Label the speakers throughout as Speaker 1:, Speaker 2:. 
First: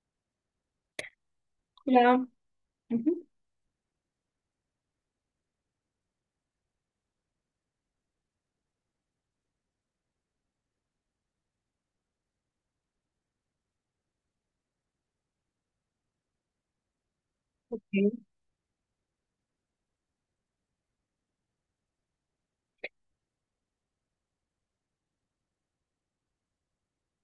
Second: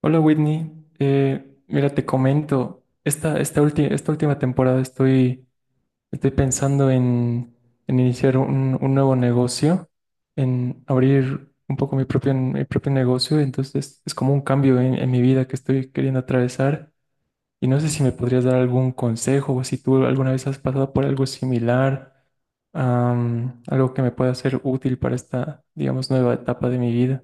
Speaker 1: Hola Whitney. Mira, te
Speaker 2: Hola.
Speaker 1: comento,
Speaker 2: Ujú.
Speaker 1: esta última temporada estoy pensando en iniciar un nuevo negocio, en abrir un poco mi propio negocio, entonces es como un cambio en mi vida que estoy queriendo atravesar, y no sé si me
Speaker 2: Ok.
Speaker 1: podrías dar algún consejo o si tú alguna vez has pasado por algo similar, algo que me pueda ser útil para esta, digamos, nueva etapa de mi vida.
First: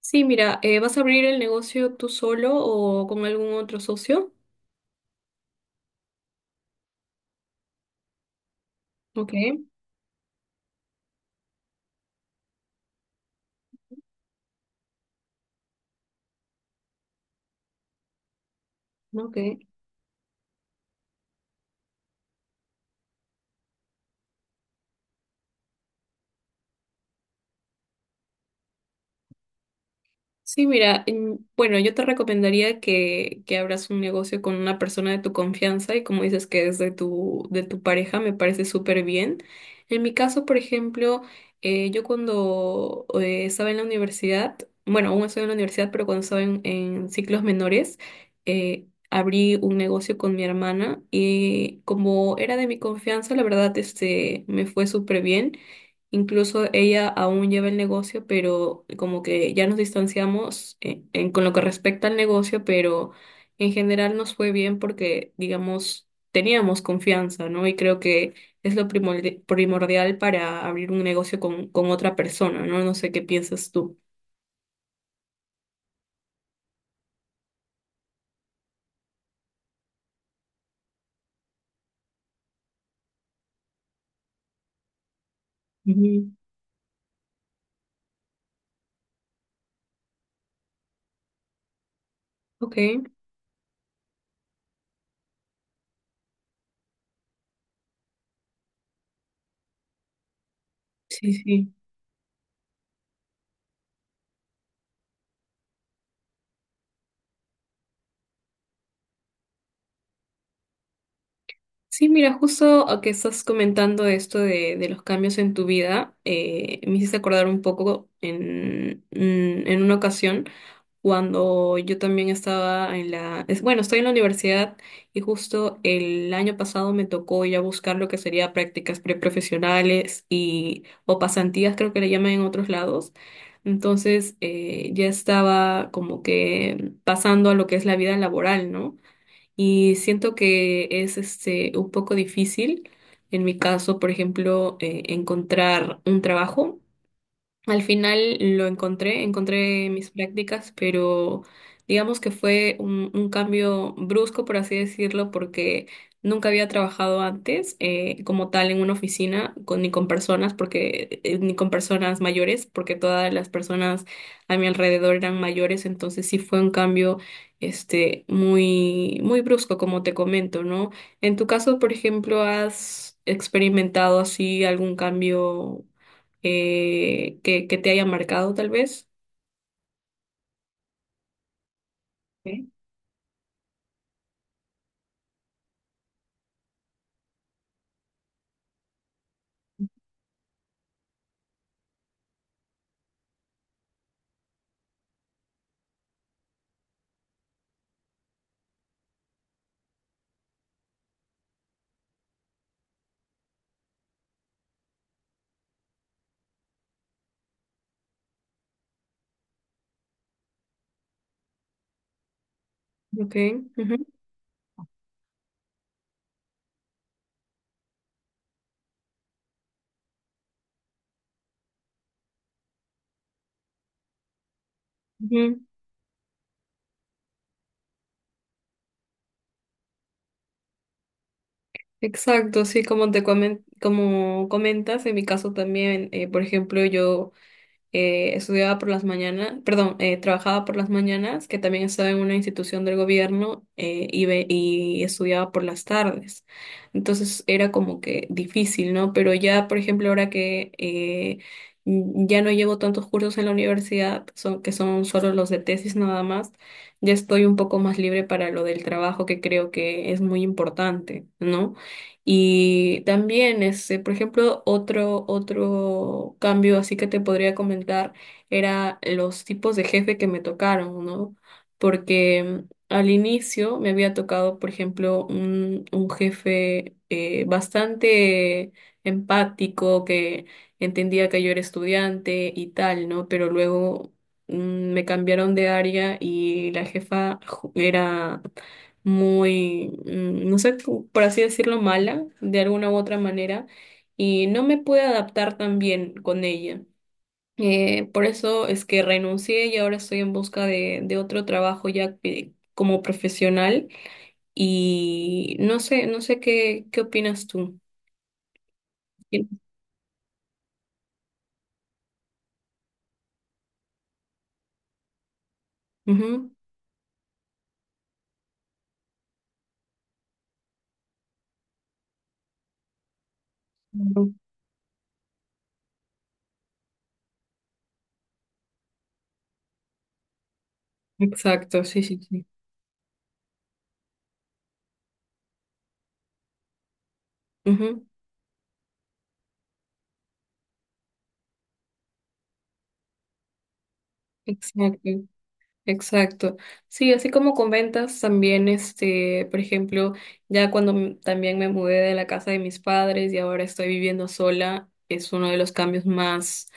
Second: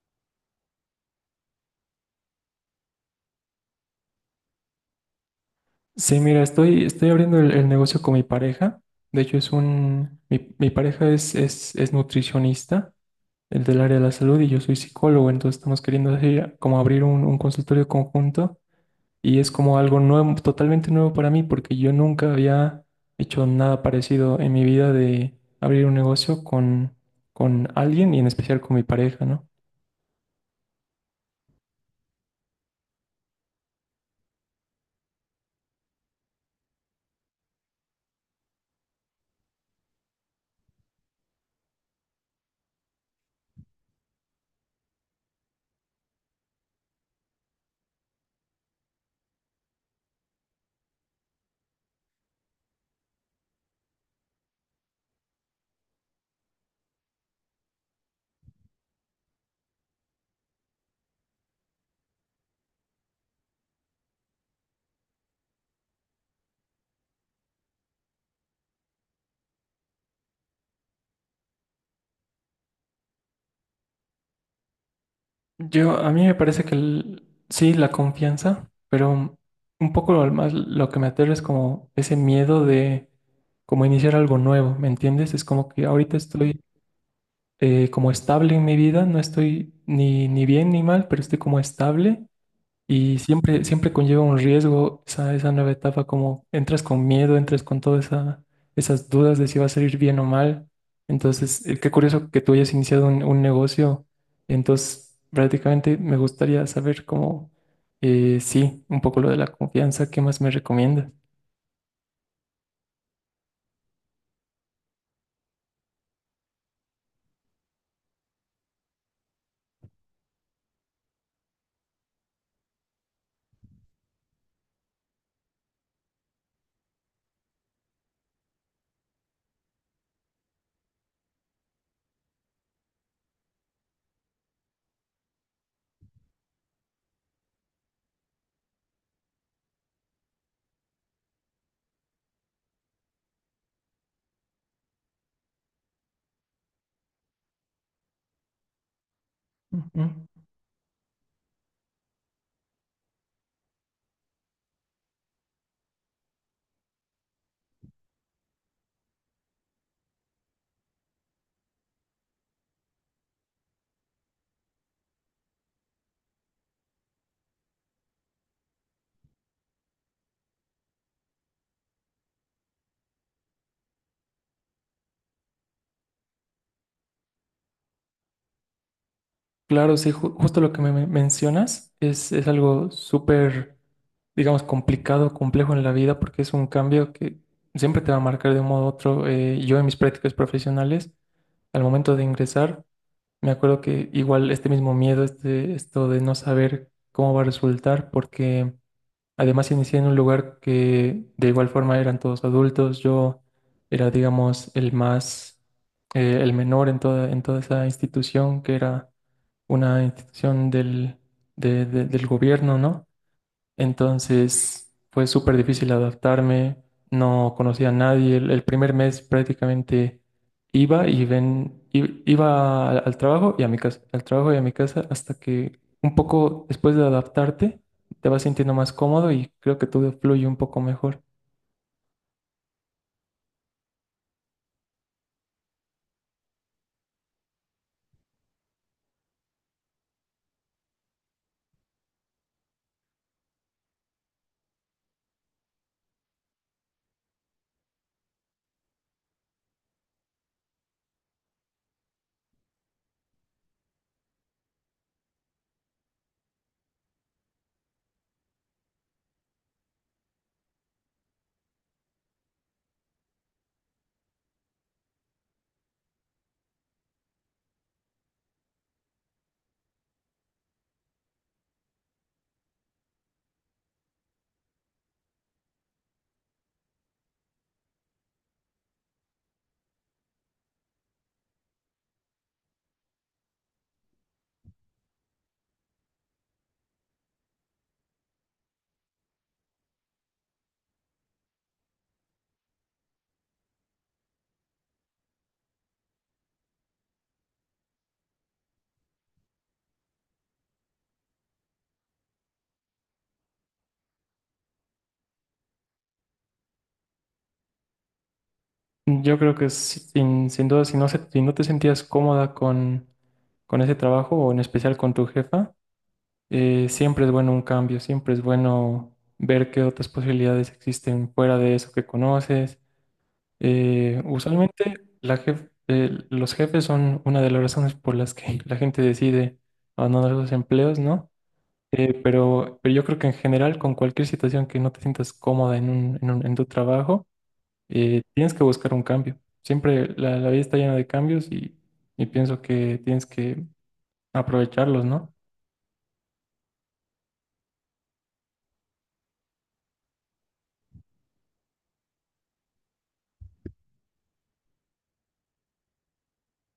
Speaker 2: Sí, mira, ¿vas a abrir el negocio tú solo o con algún otro socio?
Speaker 1: Sí, mira, estoy abriendo el negocio con mi pareja. De
Speaker 2: Ok,
Speaker 1: hecho, mi pareja es nutricionista, el del área de la salud, y yo soy psicólogo, entonces estamos queriendo hacer como abrir un consultorio conjunto, y es
Speaker 2: ok.
Speaker 1: como algo nuevo, totalmente nuevo para mí, porque yo nunca había hecho nada parecido en mi vida de abrir un negocio con alguien, y en especial con mi pareja, ¿no?
Speaker 2: Sí, mira, bueno, yo te recomendaría que abras un negocio con una persona de tu confianza y como dices que es de tu pareja, me parece súper bien. En mi caso, por ejemplo, yo cuando estaba en la universidad, bueno, aún estoy en la universidad, pero cuando estaba en ciclos menores, abrí un negocio con mi hermana y como era de mi confianza, la verdad, este, me fue súper bien. Incluso ella aún lleva el negocio, pero como que ya nos distanciamos con lo que respecta al negocio, pero en general nos fue bien porque, digamos, teníamos confianza, ¿no? Y creo que es lo primordial para abrir un negocio con otra persona, ¿no? No sé qué piensas tú.
Speaker 1: Yo, a mí me parece que sí, la confianza, pero un poco lo más lo que me aterra es como ese miedo de como iniciar algo nuevo, ¿me entiendes? Es como que ahorita
Speaker 2: Ujú.
Speaker 1: estoy como estable en mi vida, no estoy ni bien ni mal, pero estoy como estable,
Speaker 2: Ok,
Speaker 1: y siempre conlleva un riesgo esa nueva etapa, como entras con miedo, entras con esas dudas de si va a salir bien o mal.
Speaker 2: sí,
Speaker 1: Entonces,
Speaker 2: sí.
Speaker 1: qué curioso que tú hayas iniciado un negocio. Entonces, prácticamente me gustaría saber cómo, sí, un poco lo de la confianza, ¿qué más me recomiendas?
Speaker 2: Sí, mira, justo a que estás comentando esto de los cambios en tu vida, me hiciste acordar un poco en, en una ocasión. Cuando yo también estaba en la, bueno, estoy en la universidad y justo el año pasado me tocó ya buscar lo que sería prácticas preprofesionales y o pasantías, creo que le llaman en otros lados. Entonces, ya estaba como que pasando a lo que es la vida laboral, ¿no? Y siento que es este un poco difícil. En mi caso, por ejemplo, encontrar un trabajo al final lo encontré, encontré mis
Speaker 1: Ujú.
Speaker 2: prácticas, pero digamos que fue un cambio brusco, por así decirlo, porque nunca había trabajado antes como tal en una oficina con, ni con personas, porque ni con personas mayores, porque todas las personas a mi alrededor eran mayores, entonces sí fue un cambio este muy muy brusco, como te comento, ¿no? En tu caso, por ejemplo, ¿has experimentado así algún cambio? Que te haya marcado tal vez.
Speaker 1: Claro, sí, justo lo que mencionas es
Speaker 2: ¿Sí?
Speaker 1: algo súper, digamos, complicado, complejo en la vida, porque es un cambio que siempre te va a marcar de un modo u otro. Yo en mis prácticas profesionales, al momento de ingresar, me acuerdo que igual este mismo miedo, este, esto de no saber cómo va a resultar, porque además inicié en un lugar que de igual forma eran todos adultos, yo era, digamos, el menor en toda esa institución, que era una institución del gobierno, ¿no?
Speaker 2: Ok, ujú,
Speaker 1: Entonces fue súper difícil adaptarme, no conocía a nadie. El primer mes prácticamente iba al trabajo y a mi casa, al trabajo y a mi casa, hasta
Speaker 2: ujú.
Speaker 1: que un poco después de adaptarte te vas sintiendo más cómodo, y creo que todo fluye un poco mejor.
Speaker 2: Exacto, sí, como comentas, en mi caso también, por ejemplo, yo estudiaba por las mañanas, perdón, trabajaba por las mañanas, que también estaba en una institución del gobierno y, y estudiaba por las tardes. Entonces era como que difícil, ¿no? Pero ya, por ejemplo, ahora que ya no llevo tantos cursos en la universidad, son, que son solo los de tesis nada más, ya estoy un poco más libre para lo del trabajo, que creo que es muy importante, ¿no? Y también, este, por ejemplo, otro cambio así que te podría comentar era los tipos de jefe que me tocaron, ¿no? Porque al inicio me había tocado, por ejemplo, un jefe bastante empático que entendía que yo era estudiante y tal, ¿no? Pero luego me cambiaron de área y la jefa era muy, no sé, por así decirlo, mala, de alguna u otra manera, y no me pude adaptar tan bien con ella. Por eso es que renuncié y ahora estoy en busca de otro trabajo como profesional y no sé, no sé qué, qué opinas tú.
Speaker 1: Yo
Speaker 2: Sí.
Speaker 1: creo que sin duda, si no te sentías cómoda con ese trabajo, o en especial con tu jefa,
Speaker 2: Ujú.
Speaker 1: Siempre es bueno un cambio, siempre es bueno ver qué otras posibilidades existen fuera de eso que conoces.
Speaker 2: Ujú.
Speaker 1: Usualmente los jefes son una de las razones por las que la gente decide abandonar los empleos, ¿no?
Speaker 2: Exacto, sí, sí, sí.
Speaker 1: Pero yo creo que en general, con cualquier situación que no te sientas cómoda en tu trabajo,
Speaker 2: Ujú.
Speaker 1: tienes que buscar un cambio. Siempre la vida está llena de cambios, y pienso que tienes que aprovecharlos,
Speaker 2: Exacto.
Speaker 1: ¿no?
Speaker 2: Exacto. Sí, así como con ventas también, este, por ejemplo, ya cuando también me mudé de la casa de mis padres y ahora estoy viviendo sola, es uno de los cambios más,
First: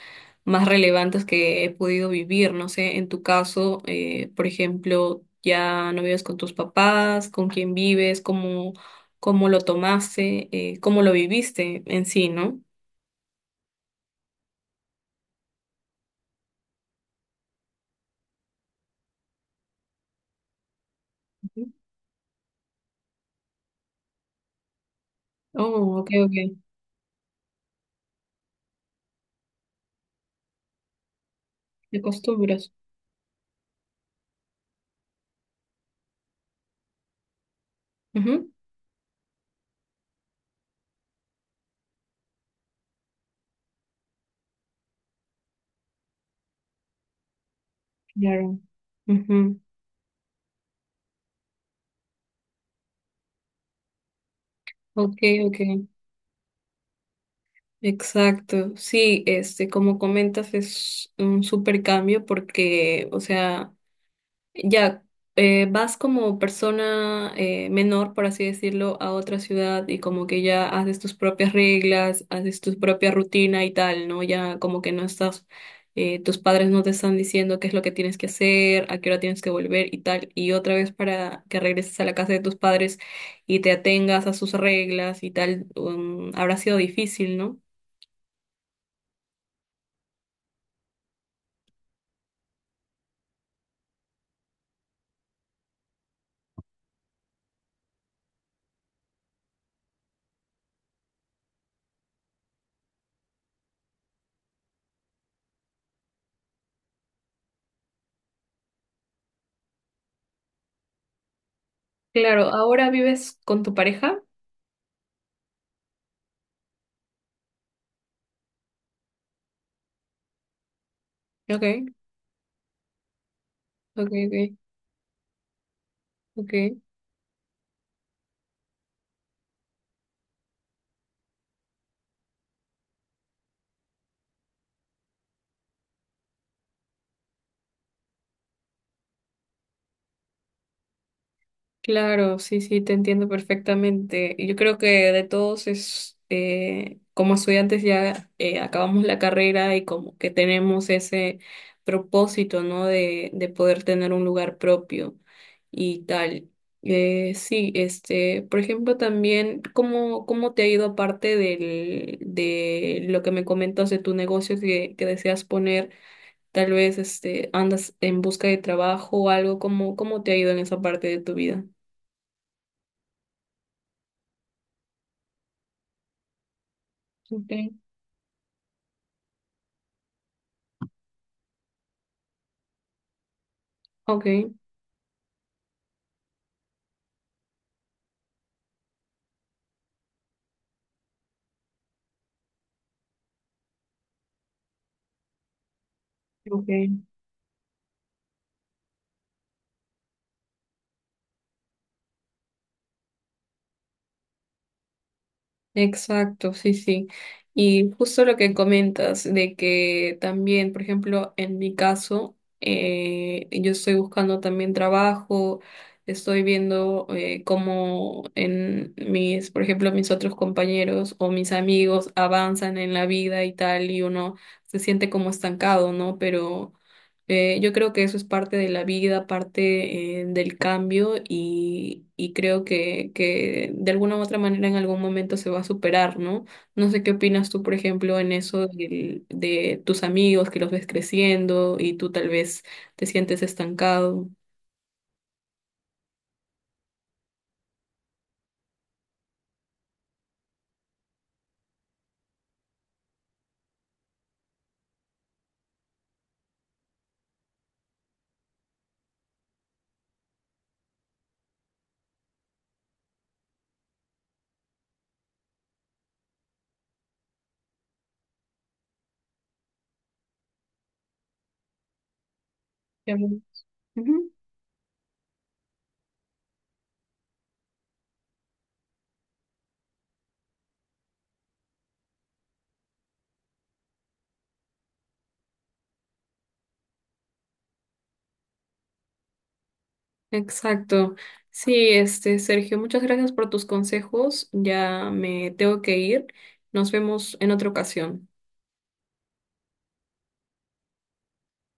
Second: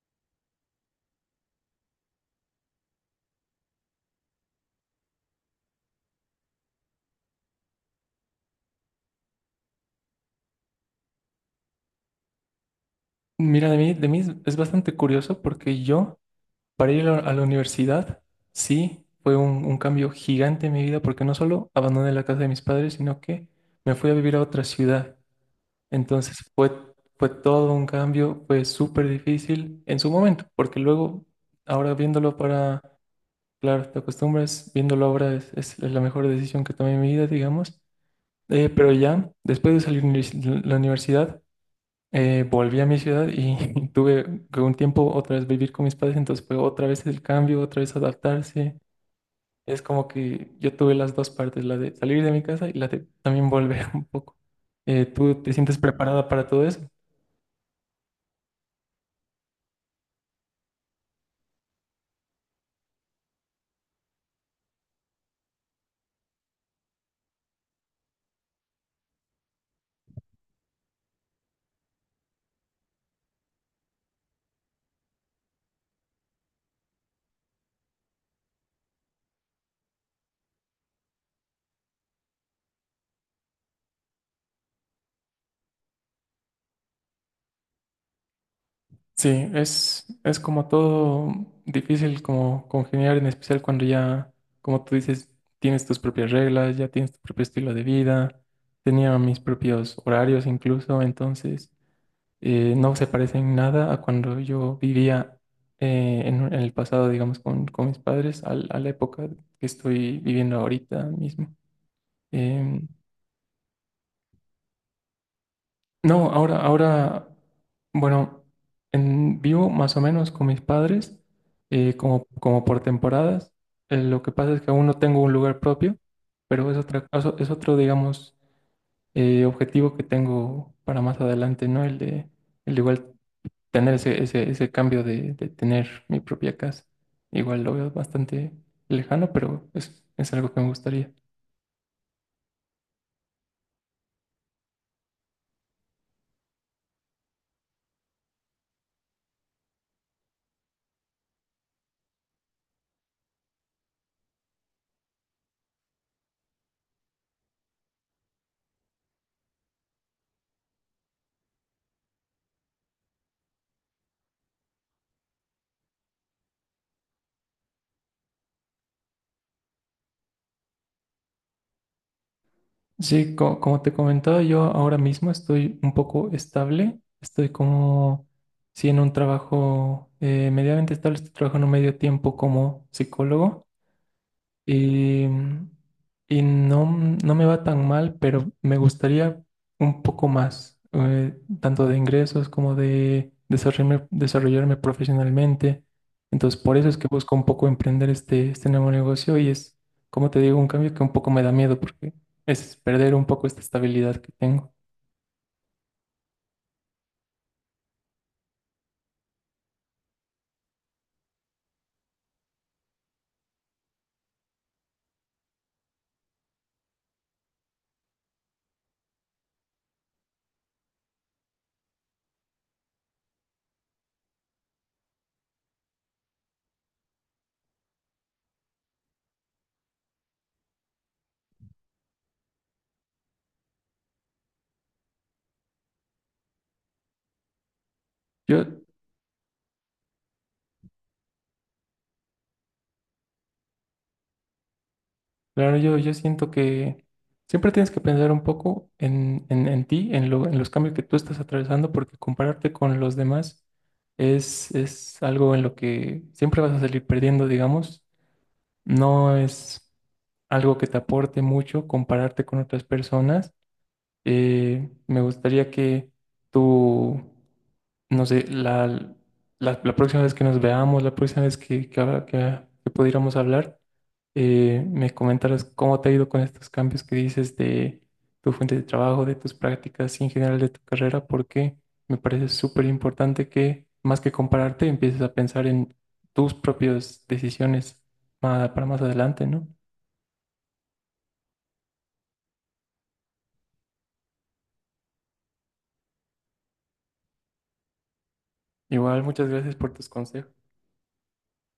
Speaker 2: más relevantes que he podido vivir. No sé, en tu caso, por ejemplo, ya no vives con tus papás, con quién vives, cómo, cómo lo tomaste, cómo lo viviste en sí, ¿no?
Speaker 1: Mira, de mí es bastante curioso porque yo, para ir a la universidad, sí, fue un cambio gigante en mi vida porque no
Speaker 2: Ujú.
Speaker 1: solo abandoné la casa de mis padres, sino que me fui a vivir a otra ciudad.
Speaker 2: Oh, ok, ok.
Speaker 1: Entonces fue, fue todo un cambio, fue súper difícil en su momento, porque luego, ahora
Speaker 2: De
Speaker 1: viéndolo
Speaker 2: costumbres.
Speaker 1: para, claro, te acostumbras, viéndolo ahora es la mejor decisión que tomé en mi vida, digamos.
Speaker 2: Ujú.
Speaker 1: Pero ya, después de salir de la universidad, volví a mi ciudad y tuve que un tiempo otra vez vivir con mis padres, entonces fue otra vez el cambio, otra vez
Speaker 2: Claro.
Speaker 1: adaptarse.
Speaker 2: Ujú.
Speaker 1: Es como que yo tuve las dos partes, la de salir de mi casa y la de también volver un poco.
Speaker 2: Ok,
Speaker 1: ¿Tú te
Speaker 2: ok.
Speaker 1: sientes preparada para todo eso?
Speaker 2: Exacto, sí, este, como comentas, es un súper cambio porque, o sea, ya vas como persona menor, por así decirlo, a otra ciudad y como que ya haces tus propias reglas, haces tu propia rutina y tal, ¿no? Ya como que no estás, tus padres no te están diciendo qué es lo que tienes que hacer, a qué hora tienes que volver y tal, y otra vez para que regreses a la casa de tus padres y te atengas a sus reglas y tal, habrá sido difícil, ¿no?
Speaker 1: Sí, es como todo difícil, como congeniar, en especial cuando ya, como tú dices, tienes tus propias reglas, ya tienes tu propio estilo de vida, tenía mis propios horarios incluso, entonces... no se parecen nada a cuando yo vivía en el pasado, digamos, con mis padres, a la época que estoy viviendo ahorita mismo.
Speaker 2: Claro,
Speaker 1: Em,
Speaker 2: ahora vives con tu pareja.
Speaker 1: no, ahora, bueno, vivo más o menos con mis padres,
Speaker 2: Ok,
Speaker 1: como por temporadas.
Speaker 2: ok,
Speaker 1: Lo que
Speaker 2: ok,
Speaker 1: pasa es que aún no tengo un lugar propio, pero es
Speaker 2: ok.
Speaker 1: es otro, digamos, objetivo que tengo para más adelante, ¿no? El de igual tener ese cambio de tener mi propia casa. Igual lo veo bastante lejano, pero es algo que me gustaría.
Speaker 2: Claro, sí, sí, te entiendo perfectamente. Y yo creo que de todos es, como estudiantes ya acabamos la carrera y como que tenemos ese propósito, ¿no? De poder tener un lugar propio y tal. Sí, este, por ejemplo, también, ¿cómo, cómo te ha ido aparte del, de lo que me comentas de tu negocio que deseas poner? Tal vez este, andas en busca de trabajo o algo, ¿cómo, cómo te ha ido en esa parte de tu vida?
Speaker 1: Sí, como te comentaba, yo ahora mismo estoy un poco estable. Estoy
Speaker 2: Okay,
Speaker 1: como, sí, en un trabajo medianamente estable. Estoy trabajando medio tiempo como psicólogo.
Speaker 2: ok,
Speaker 1: Y, y no, no me va tan mal, pero me gustaría un poco más, tanto de ingresos como de desarrollarme profesionalmente. Entonces, por eso
Speaker 2: okay.
Speaker 1: es que busco un poco emprender este nuevo negocio, y es, como te digo, un cambio que un poco me da miedo porque es perder un poco esta estabilidad que tengo.
Speaker 2: Exacto, sí, sí. Y justo lo que comentas de que también, por ejemplo, en mi caso, yo estoy buscando también trabajo, estoy viendo cómo en mis, por ejemplo, mis otros compañeros o mis amigos avanzan en la vida y tal, y uno se siente como estancado, ¿no? Pero yo creo que eso es parte de la vida, parte del cambio y creo que de alguna u otra manera en algún momento se va a superar, ¿no? No sé qué opinas tú, por ejemplo, en
Speaker 1: Yo
Speaker 2: eso de tus amigos que los ves creciendo y tú tal vez te sientes estancado.
Speaker 1: Claro, yo siento que siempre tienes que pensar un poco en ti, en en los cambios que tú estás atravesando, porque compararte con los demás es algo en lo que siempre vas a salir perdiendo, digamos. No es algo que te aporte mucho compararte con otras personas. Me gustaría que tú, no sé, la próxima vez que nos veamos, la próxima vez que
Speaker 2: Ya
Speaker 1: pudiéramos
Speaker 2: veo.
Speaker 1: hablar,
Speaker 2: Ujú,
Speaker 1: me comentaras cómo te ha ido con estos cambios que dices de tu fuente de trabajo, de tus prácticas y en general de tu carrera, porque me parece súper importante que, más que compararte, empieces a pensar en tus propias decisiones para más adelante, ¿no?
Speaker 2: exacto. Sí, este, Sergio, muchas gracias por tus consejos. Ya me tengo que ir. Nos vemos en otra ocasión.
Speaker 1: Igual, muchas gracias por tus consejos.